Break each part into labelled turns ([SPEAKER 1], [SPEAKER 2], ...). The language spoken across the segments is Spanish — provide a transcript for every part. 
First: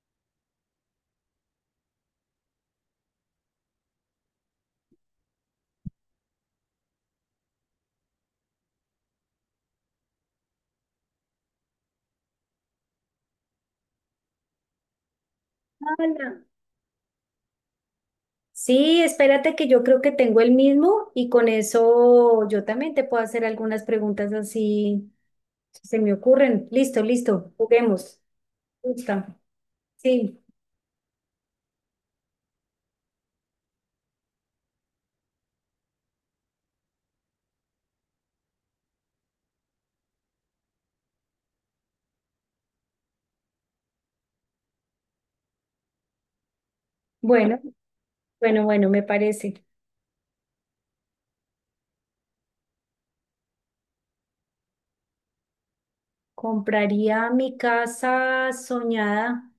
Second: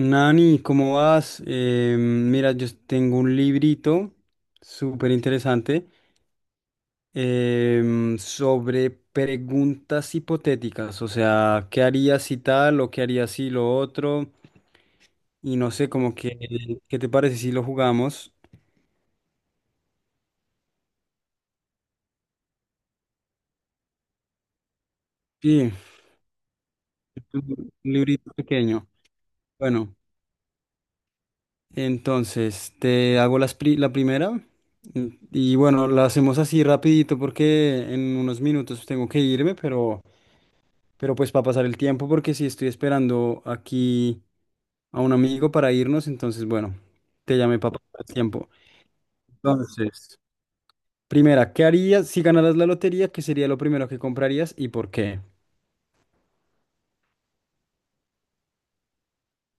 [SPEAKER 1] Nani, ¿cómo vas? Mira, yo tengo un librito súper interesante sobre preguntas hipotéticas, o sea, ¿qué harías si tal o qué harías si lo otro? Y no sé, como
[SPEAKER 2] Hola.
[SPEAKER 1] que, ¿qué te parece si lo jugamos?
[SPEAKER 2] Sí, espérate que yo creo que tengo el mismo y con eso yo también te puedo hacer algunas preguntas así
[SPEAKER 1] Sí,
[SPEAKER 2] si se me ocurren. Listo,
[SPEAKER 1] es
[SPEAKER 2] listo,
[SPEAKER 1] un
[SPEAKER 2] juguemos.
[SPEAKER 1] librito pequeño.
[SPEAKER 2] Gusta.
[SPEAKER 1] Bueno,
[SPEAKER 2] Sí,
[SPEAKER 1] entonces te hago la primera y bueno, la hacemos así rapidito porque en unos minutos tengo que irme, pero... Pero pues para pasar el tiempo, porque si estoy esperando aquí a un amigo para irnos, entonces bueno, te llamé
[SPEAKER 2] bueno,
[SPEAKER 1] para pasar el tiempo.
[SPEAKER 2] bueno, bueno, me parece.
[SPEAKER 1] Entonces, primera, ¿qué harías si ganaras la lotería? ¿Qué sería lo primero que comprarías y por qué?
[SPEAKER 2] Compraría mi casa soñada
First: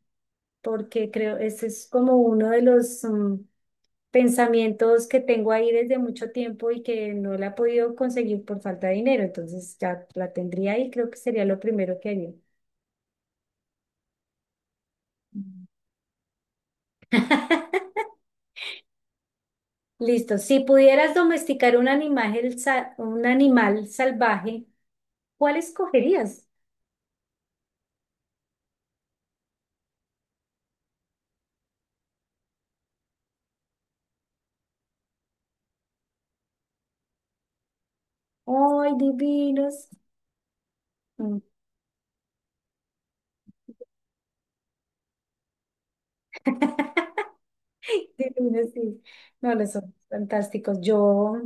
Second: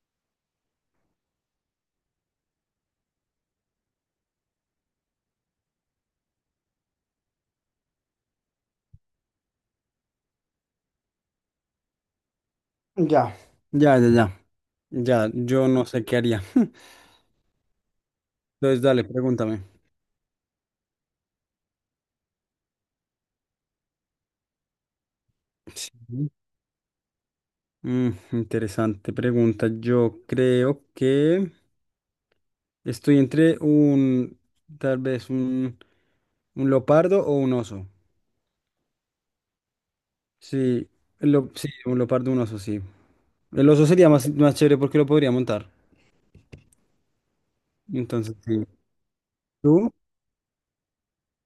[SPEAKER 2] porque creo, ese es como uno de los pensamientos que tengo ahí desde mucho tiempo y que no la he podido conseguir por falta de dinero. Entonces ya la tendría ahí, creo que sería lo primero que haría.
[SPEAKER 1] Ya. Ya, ya, ya. Ya, yo no sé qué haría. Entonces, dale, pregúntame.
[SPEAKER 2] Listo. Si pudieras domesticar un animal, un animal salvaje, ¿cuál
[SPEAKER 1] Sí.
[SPEAKER 2] escogerías?
[SPEAKER 1] Mm, interesante pregunta. Yo creo que estoy entre un, tal vez un leopardo o un oso.
[SPEAKER 2] ¡Ay, divinos!
[SPEAKER 1] Sí,
[SPEAKER 2] Mm.
[SPEAKER 1] sí, un leopardo, un oso, sí. El oso sería más, más chévere porque lo podría montar. Entonces, sí.
[SPEAKER 2] Divinos, sí. No, los
[SPEAKER 1] ¿Tú?
[SPEAKER 2] son fantásticos. Yo,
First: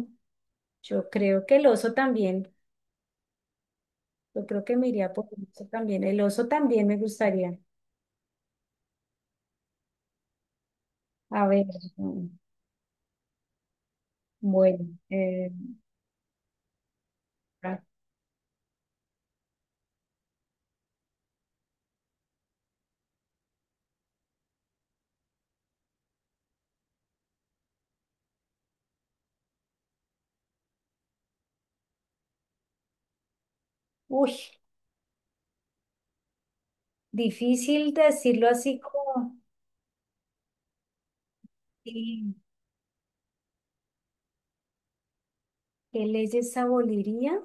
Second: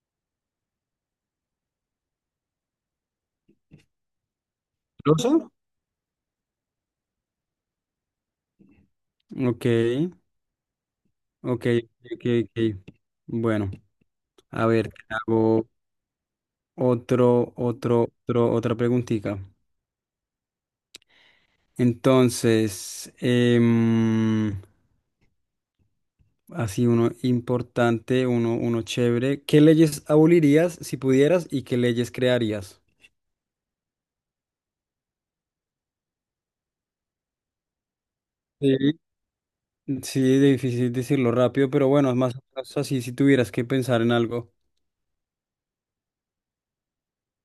[SPEAKER 2] yo creo que el oso también. Yo creo que me iría
[SPEAKER 1] ¿El
[SPEAKER 2] por el
[SPEAKER 1] oso?
[SPEAKER 2] oso también. El oso también me gustaría.
[SPEAKER 1] Ok,
[SPEAKER 2] A ver,
[SPEAKER 1] ok, ok,
[SPEAKER 2] mm,
[SPEAKER 1] ok. Bueno, a
[SPEAKER 2] bueno.
[SPEAKER 1] ver, te
[SPEAKER 2] eh,
[SPEAKER 1] hago
[SPEAKER 2] ah,
[SPEAKER 1] otra preguntita. Entonces, así uno importante, uno chévere. ¿Qué leyes abolirías si pudieras y qué leyes crearías?
[SPEAKER 2] uy, difícil decirlo así
[SPEAKER 1] Sí.
[SPEAKER 2] como,
[SPEAKER 1] Sí, difícil decirlo rápido, pero bueno, es más
[SPEAKER 2] sí,
[SPEAKER 1] o menos así si tuvieras que pensar en algo.
[SPEAKER 2] ¿qué leyes aboliría?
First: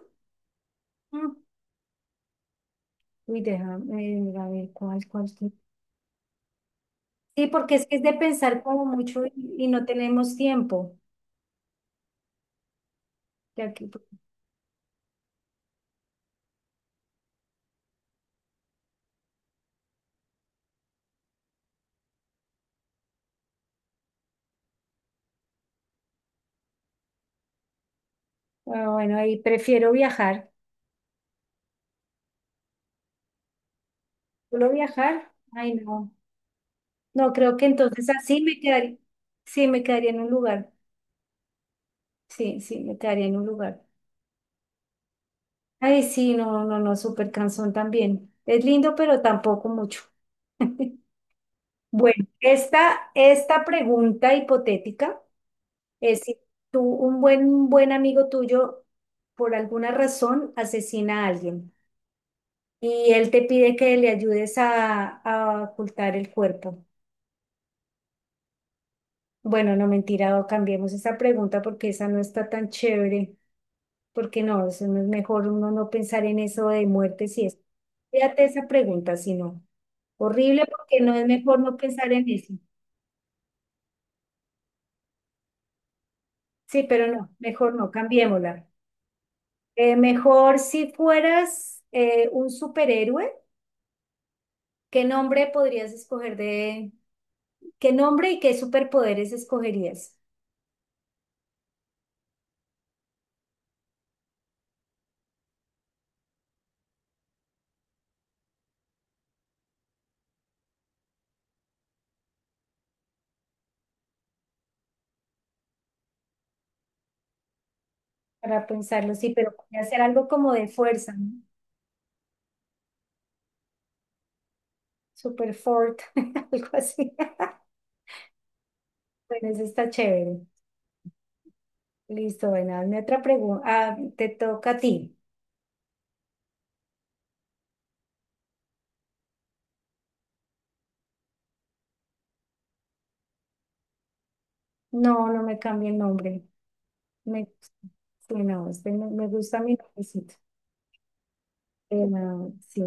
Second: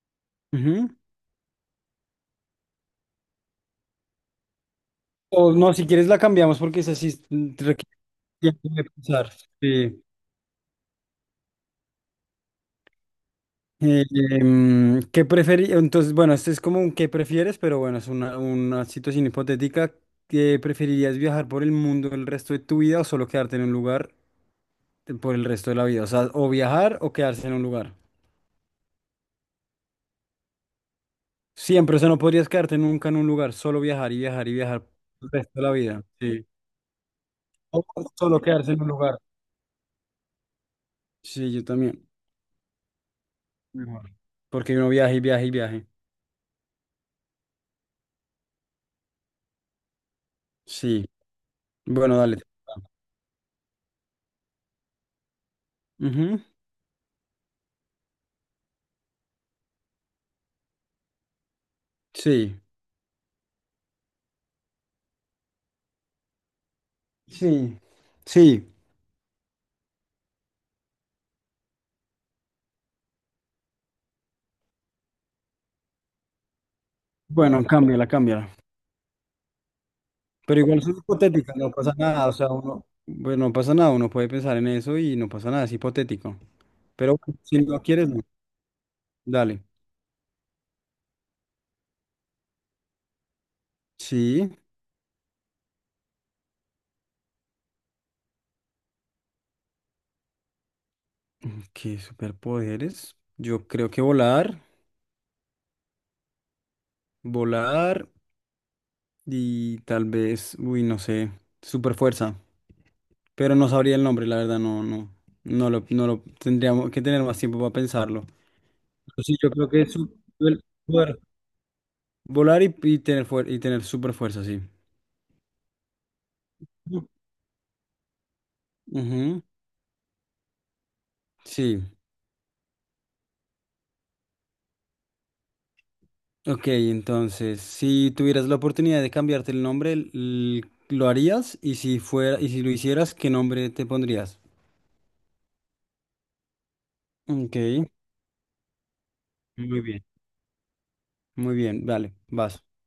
[SPEAKER 1] Ujú.
[SPEAKER 2] Mm. Uy, déjame a ver cuál. Sí,
[SPEAKER 1] O no, si quieres la cambiamos porque es así,
[SPEAKER 2] sí, porque es que
[SPEAKER 1] requiere
[SPEAKER 2] es de
[SPEAKER 1] tiempo
[SPEAKER 2] pensar como
[SPEAKER 1] de
[SPEAKER 2] mucho
[SPEAKER 1] pensar.
[SPEAKER 2] y no
[SPEAKER 1] Sí.
[SPEAKER 2] tenemos tiempo. Ya que,
[SPEAKER 1] Entonces, bueno, este es como un qué prefieres, pero bueno, es una situación hipotética. ¿Qué preferirías viajar por el mundo el resto de tu vida o solo quedarte en un lugar por el resto de la vida? O sea, o viajar o quedarse en un lugar.
[SPEAKER 2] ah, bueno, ahí prefiero viajar.
[SPEAKER 1] Siempre, o sea, no podrías quedarte nunca en un lugar, solo viajar y viajar y
[SPEAKER 2] ¿Solo
[SPEAKER 1] viajar el
[SPEAKER 2] viajar?
[SPEAKER 1] resto de la
[SPEAKER 2] Ay,
[SPEAKER 1] vida.
[SPEAKER 2] no.
[SPEAKER 1] Sí.
[SPEAKER 2] No, creo que
[SPEAKER 1] O
[SPEAKER 2] entonces así
[SPEAKER 1] solo
[SPEAKER 2] me
[SPEAKER 1] quedarse en un
[SPEAKER 2] quedaría.
[SPEAKER 1] lugar.
[SPEAKER 2] Sí, me quedaría en un lugar.
[SPEAKER 1] Sí, yo también.
[SPEAKER 2] Sí, sí, me quedaría en un lugar.
[SPEAKER 1] Mejor. Porque uno viaje, y viaja y viaje.
[SPEAKER 2] Ay, sí, no, no, no, súper cansón también. Es lindo, pero tampoco mucho.
[SPEAKER 1] Sí. Bueno,
[SPEAKER 2] Bueno,
[SPEAKER 1] dale.
[SPEAKER 2] esta pregunta hipotética. Eh, si
[SPEAKER 1] Ujú.
[SPEAKER 2] tú, un buen, un buen amigo tuyo, por alguna razón, asesina a alguien
[SPEAKER 1] Sí.
[SPEAKER 2] y él te pide que le ayudes a ocultar el cuerpo.
[SPEAKER 1] Sí. Sí.
[SPEAKER 2] Bueno, no mentira, o cambiemos esa pregunta porque esa no está tan chévere, porque no, eso no es mejor uno no pensar en eso de muerte si es.
[SPEAKER 1] Bueno, cámbiala,
[SPEAKER 2] Fíjate
[SPEAKER 1] cámbiala.
[SPEAKER 2] esa pregunta, si no.
[SPEAKER 1] Pero
[SPEAKER 2] Horrible
[SPEAKER 1] igual es
[SPEAKER 2] porque no es
[SPEAKER 1] hipotética,
[SPEAKER 2] mejor
[SPEAKER 1] no
[SPEAKER 2] no
[SPEAKER 1] pasa
[SPEAKER 2] pensar en
[SPEAKER 1] nada. O sea,
[SPEAKER 2] eso.
[SPEAKER 1] uno, bueno, no pasa nada. Uno puede pensar en eso y no pasa nada. Es hipotético.
[SPEAKER 2] Sí, pero
[SPEAKER 1] Pero
[SPEAKER 2] no,
[SPEAKER 1] bueno, si
[SPEAKER 2] mejor
[SPEAKER 1] no
[SPEAKER 2] no,
[SPEAKER 1] quieres, no.
[SPEAKER 2] cambiémosla.
[SPEAKER 1] Dale.
[SPEAKER 2] Mejor si fueras un superhéroe.
[SPEAKER 1] Sí.
[SPEAKER 2] ¿Qué nombre podrías escoger de... ¿Qué nombre y qué superpoderes escogerías?
[SPEAKER 1] ¿Qué superpoderes? Yo creo que volar. Volar y tal vez, uy, no sé. Super fuerza. Pero no sabría el nombre, la verdad, no, no, no lo tendríamos que tener más tiempo para pensarlo.
[SPEAKER 2] Para pensarlo,
[SPEAKER 1] Pero
[SPEAKER 2] sí,
[SPEAKER 1] sí, yo
[SPEAKER 2] pero
[SPEAKER 1] creo que
[SPEAKER 2] podría ser algo como
[SPEAKER 1] el
[SPEAKER 2] de fuerza,
[SPEAKER 1] poder
[SPEAKER 2] ¿no?
[SPEAKER 1] volar y, y tener super fuerza, sí.
[SPEAKER 2] Super fort, algo así.
[SPEAKER 1] Ujú.
[SPEAKER 2] Bueno, eso está chévere.
[SPEAKER 1] Sí.
[SPEAKER 2] Listo, bueno, hazme otra pregunta. Ah, te toca a ti.
[SPEAKER 1] Ok, entonces, si tuvieras la oportunidad de cambiarte el nombre, ¿lo harías? Y si fuera, y si lo hicieras, ¿qué nombre te pondrías?
[SPEAKER 2] No, no me cambie el nombre. Me,
[SPEAKER 1] Ok,
[SPEAKER 2] sí, no, este me gusta mi
[SPEAKER 1] muy bien.
[SPEAKER 2] nombrecito.
[SPEAKER 1] Muy bien,
[SPEAKER 2] Eh,
[SPEAKER 1] vale,
[SPEAKER 2] no,
[SPEAKER 1] vas.
[SPEAKER 2] sí.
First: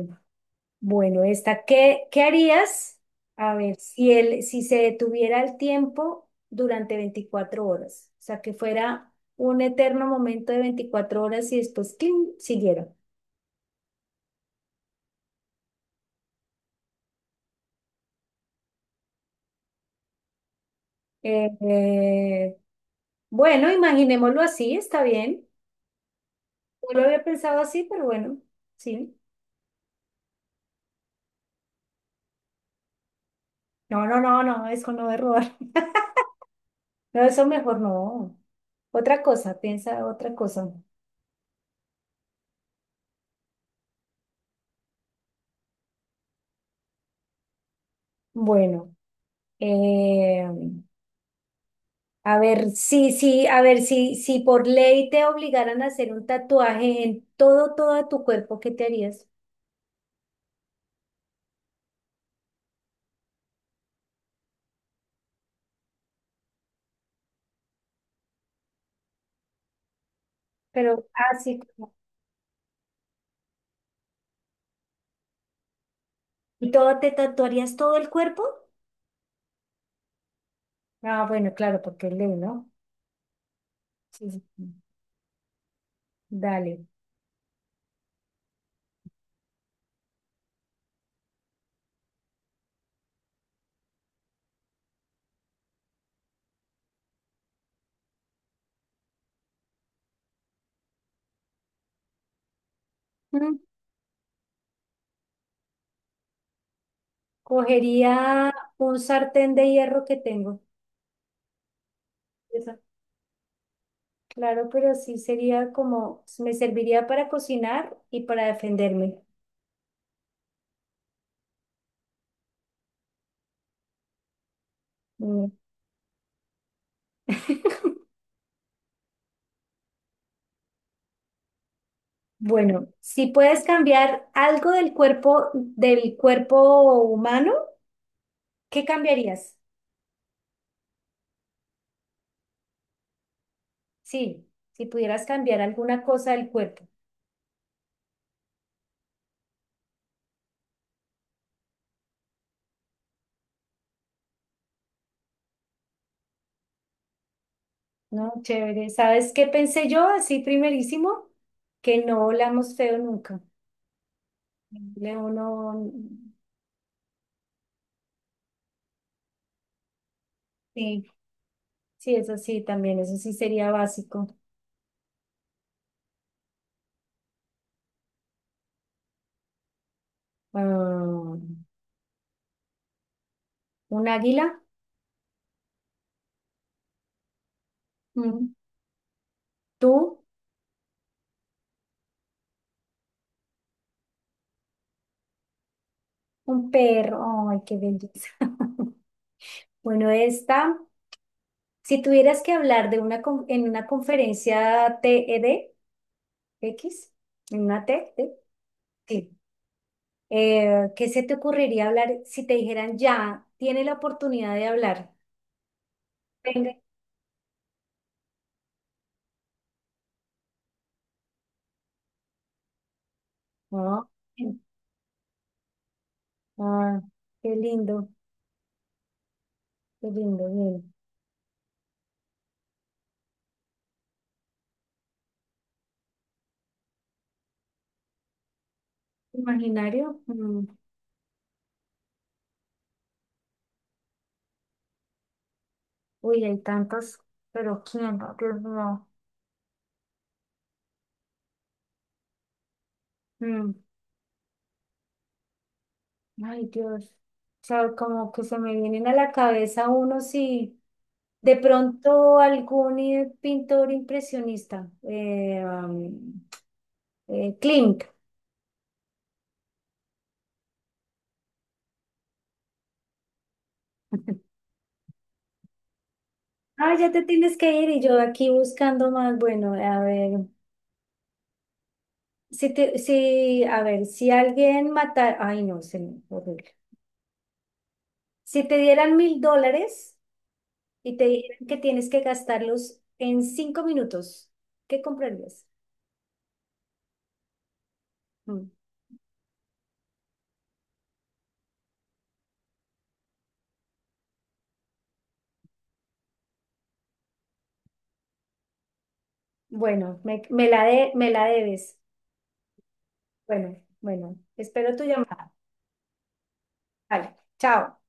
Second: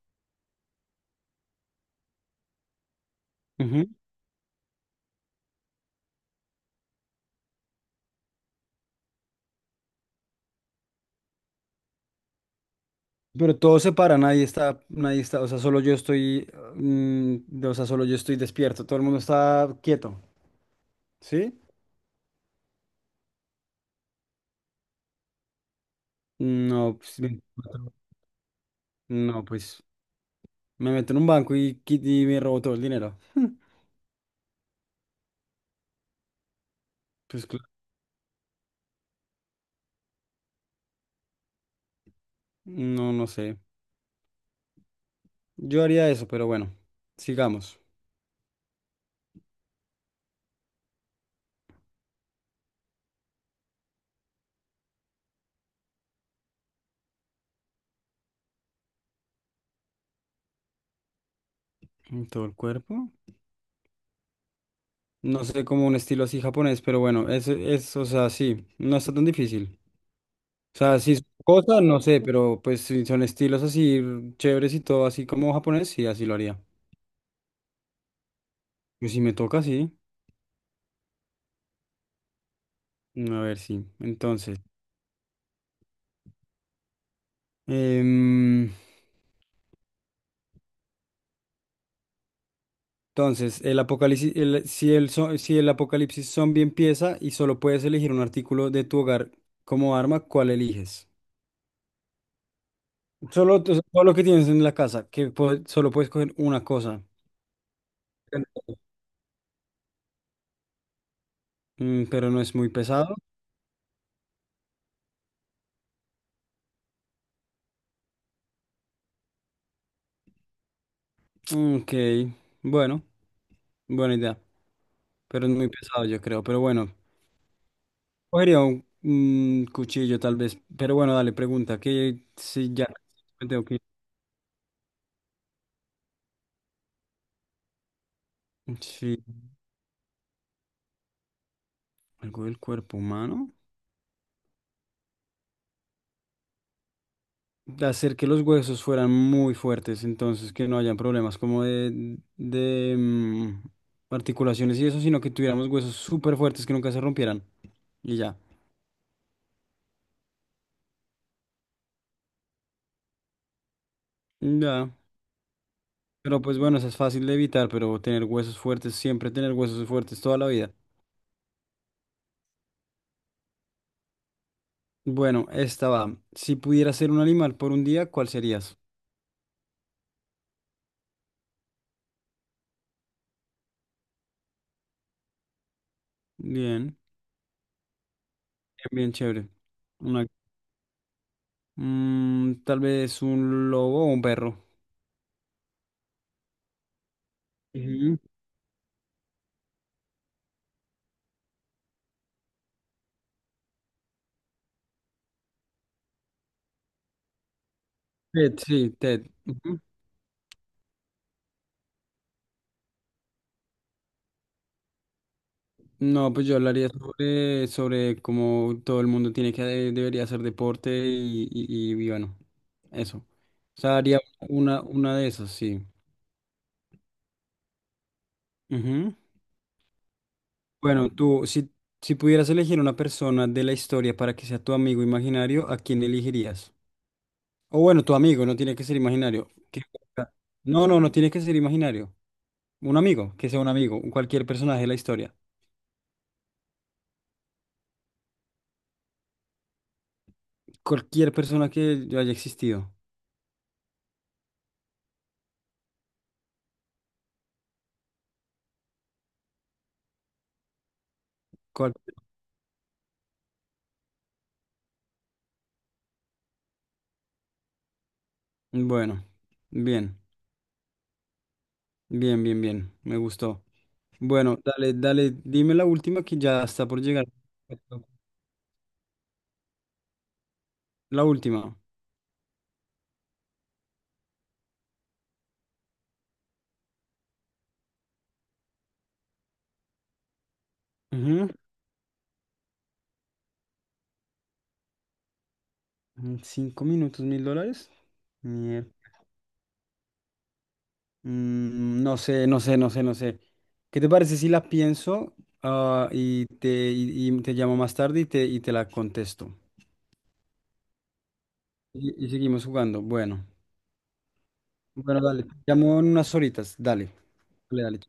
[SPEAKER 2] Bueno, esta, ¿qué harías? A ver,
[SPEAKER 1] Ujú.
[SPEAKER 2] si se detuviera el tiempo durante 24 horas, o sea, que fuera un eterno momento de 24 horas y después, ¡cling! Siguiera.
[SPEAKER 1] Pero todo se para, nadie está, o sea, solo yo estoy, o sea, solo yo estoy despierto, todo el mundo está quieto,
[SPEAKER 2] Eh,
[SPEAKER 1] ¿sí?
[SPEAKER 2] eh, bueno, imaginémoslo así, está bien.
[SPEAKER 1] No,
[SPEAKER 2] No lo
[SPEAKER 1] pues,
[SPEAKER 2] había pensado así,
[SPEAKER 1] 24,
[SPEAKER 2] pero bueno, sí.
[SPEAKER 1] no, pues, me meto en un banco y me robo todo el dinero.
[SPEAKER 2] No, no, no, no, eso no es robar. No, eso
[SPEAKER 1] Pues, cl-
[SPEAKER 2] mejor no. Otra cosa, piensa otra cosa.
[SPEAKER 1] no, no sé. Yo haría eso, pero bueno, sigamos.
[SPEAKER 2] Bueno, eh, a ver, sí, sí, a ver, si por ley te obligaran a hacer un tatuaje en todo, todo tu cuerpo, ¿qué te harías?
[SPEAKER 1] En todo el cuerpo. No sé, como un estilo así japonés, pero bueno, es, o sea, sí, no está tan difícil. O sea,
[SPEAKER 2] Pero
[SPEAKER 1] sí, son
[SPEAKER 2] así
[SPEAKER 1] cosas,
[SPEAKER 2] como,
[SPEAKER 1] no sé, pero pues si son estilos así chéveres y todo así como japonés, sí, así lo haría.
[SPEAKER 2] ¿y todo te tatuarías todo el cuerpo?
[SPEAKER 1] Pues si me toca, sí.
[SPEAKER 2] Ah, bueno, claro, porque es ley, ¿no?
[SPEAKER 1] A ver, sí.
[SPEAKER 2] Sí, sí. Sí. Dale.
[SPEAKER 1] Em, entonces, el apocalipsis, el- si el, zo- si el apocalipsis zombie empieza y solo puedes elegir un artículo de tu hogar como arma, ¿cuál eliges? Solo,
[SPEAKER 2] Mm,
[SPEAKER 1] o sea, todo lo que tienes en la casa, que po- solo puedes coger una cosa.
[SPEAKER 2] Cogería un sartén de hierro que tengo.
[SPEAKER 1] Mm, pero no es muy
[SPEAKER 2] Esa.
[SPEAKER 1] pesado.
[SPEAKER 2] Claro, pero sí sería como, me serviría para cocinar y para defenderme.
[SPEAKER 1] Ok, bueno, buena idea, pero
[SPEAKER 2] Mm.
[SPEAKER 1] es muy pesado, yo creo. Pero bueno, cogería un cuchillo tal vez. Pero bueno, dale, pregunta, que si
[SPEAKER 2] Bueno,
[SPEAKER 1] ya
[SPEAKER 2] si
[SPEAKER 1] me
[SPEAKER 2] puedes
[SPEAKER 1] tengo que ir.
[SPEAKER 2] cambiar algo del cuerpo humano, ¿qué
[SPEAKER 1] Sí.
[SPEAKER 2] cambiarías?
[SPEAKER 1] Algo del cuerpo humano.
[SPEAKER 2] Sí, si pudieras cambiar alguna cosa del cuerpo,
[SPEAKER 1] De hacer que los huesos fueran muy fuertes, entonces que no hayan problemas como articulaciones y eso, sino que tuviéramos huesos súper fuertes que nunca se rompieran. Y
[SPEAKER 2] ¿no?
[SPEAKER 1] ya.
[SPEAKER 2] Chévere. ¿Sabes qué pensé yo así primerísimo? Que no olamos feo nunca.
[SPEAKER 1] Ya.
[SPEAKER 2] Leo no,
[SPEAKER 1] Pero pues bueno, eso es fácil de evitar, pero tener huesos fuertes, siempre tener huesos fuertes toda la vida.
[SPEAKER 2] sí, sí, eso sí, también, eso sí sería básico.
[SPEAKER 1] Bueno, esta va. Si pudieras ser un animal por un día, ¿cuál serías?
[SPEAKER 2] Ah, ¿un águila?
[SPEAKER 1] Bien,
[SPEAKER 2] Mm.
[SPEAKER 1] bien, bien chévere.
[SPEAKER 2] ¿Tú?
[SPEAKER 1] Una- tal vez un lobo o un perro.
[SPEAKER 2] ¿Un perro? Ay, qué
[SPEAKER 1] Ujú.
[SPEAKER 2] belleza. Bueno, esta. Si tuvieras que hablar en una conferencia TEDx, en una TED,
[SPEAKER 1] Ted, sí, Ted.
[SPEAKER 2] sí, ¿qué se te ocurriría hablar si te dijeran ya, tiene la oportunidad de hablar?
[SPEAKER 1] No, pues yo
[SPEAKER 2] Venga.
[SPEAKER 1] hablaría sobre cómo todo el mundo tiene que debería hacer deporte y bueno, eso. O sea,
[SPEAKER 2] Ah,
[SPEAKER 1] haría una de esas, sí.
[SPEAKER 2] ah, qué lindo,
[SPEAKER 1] Ujú.
[SPEAKER 2] qué lindo, bien.
[SPEAKER 1] Bueno, tú, si pudieras elegir una persona de la historia para que sea tu amigo imaginario, ¿a quién elegirías? O bueno, tu amigo, no tiene que ser imaginario. ¿Qué
[SPEAKER 2] ¿Imaginario?
[SPEAKER 1] importa?
[SPEAKER 2] Mm,
[SPEAKER 1] No, no, no tiene que ser imaginario. Un amigo, que sea un amigo, cualquier personaje de la historia.
[SPEAKER 2] uy, hay tantos, pero ¿quién? Dios mío.
[SPEAKER 1] Cualquier persona que haya existido.
[SPEAKER 2] Mm, ay, Dios. O sea, como que se me vienen a la cabeza unos y... De
[SPEAKER 1] Cual-
[SPEAKER 2] pronto algún pintor impresionista, Klimt.
[SPEAKER 1] Bueno, bien. Bien, bien, bien. Me gustó. Bueno, dale, dale, dime la última que ya está
[SPEAKER 2] Ah,
[SPEAKER 1] por
[SPEAKER 2] ya te
[SPEAKER 1] llegar.
[SPEAKER 2] tienes que ir y yo aquí buscando más. Bueno, a ver,
[SPEAKER 1] La última.
[SPEAKER 2] si te, si, a ver, si alguien matara, ay no, se me horrible. Si te dieran 1000 dólares y te
[SPEAKER 1] Ujú.
[SPEAKER 2] dijeran que tienes que gastarlos en 5 minutos, ¿qué comprarías?
[SPEAKER 1] Mm, 5 minutos, $1,000.
[SPEAKER 2] Mm,
[SPEAKER 1] Mier- Mm, no sé, no sé, no sé, no sé. ¿Qué te parece si la pienso y te llamo más tarde y te la contesto?
[SPEAKER 2] bueno, me la debes.
[SPEAKER 1] Y seguimos jugando. Bueno,
[SPEAKER 2] Bueno, bueno, espero tu
[SPEAKER 1] bueno, dale. Te
[SPEAKER 2] llamada.
[SPEAKER 1] llamo en unas horitas. Dale,
[SPEAKER 2] Vale,
[SPEAKER 1] dale, dale.
[SPEAKER 2] chao.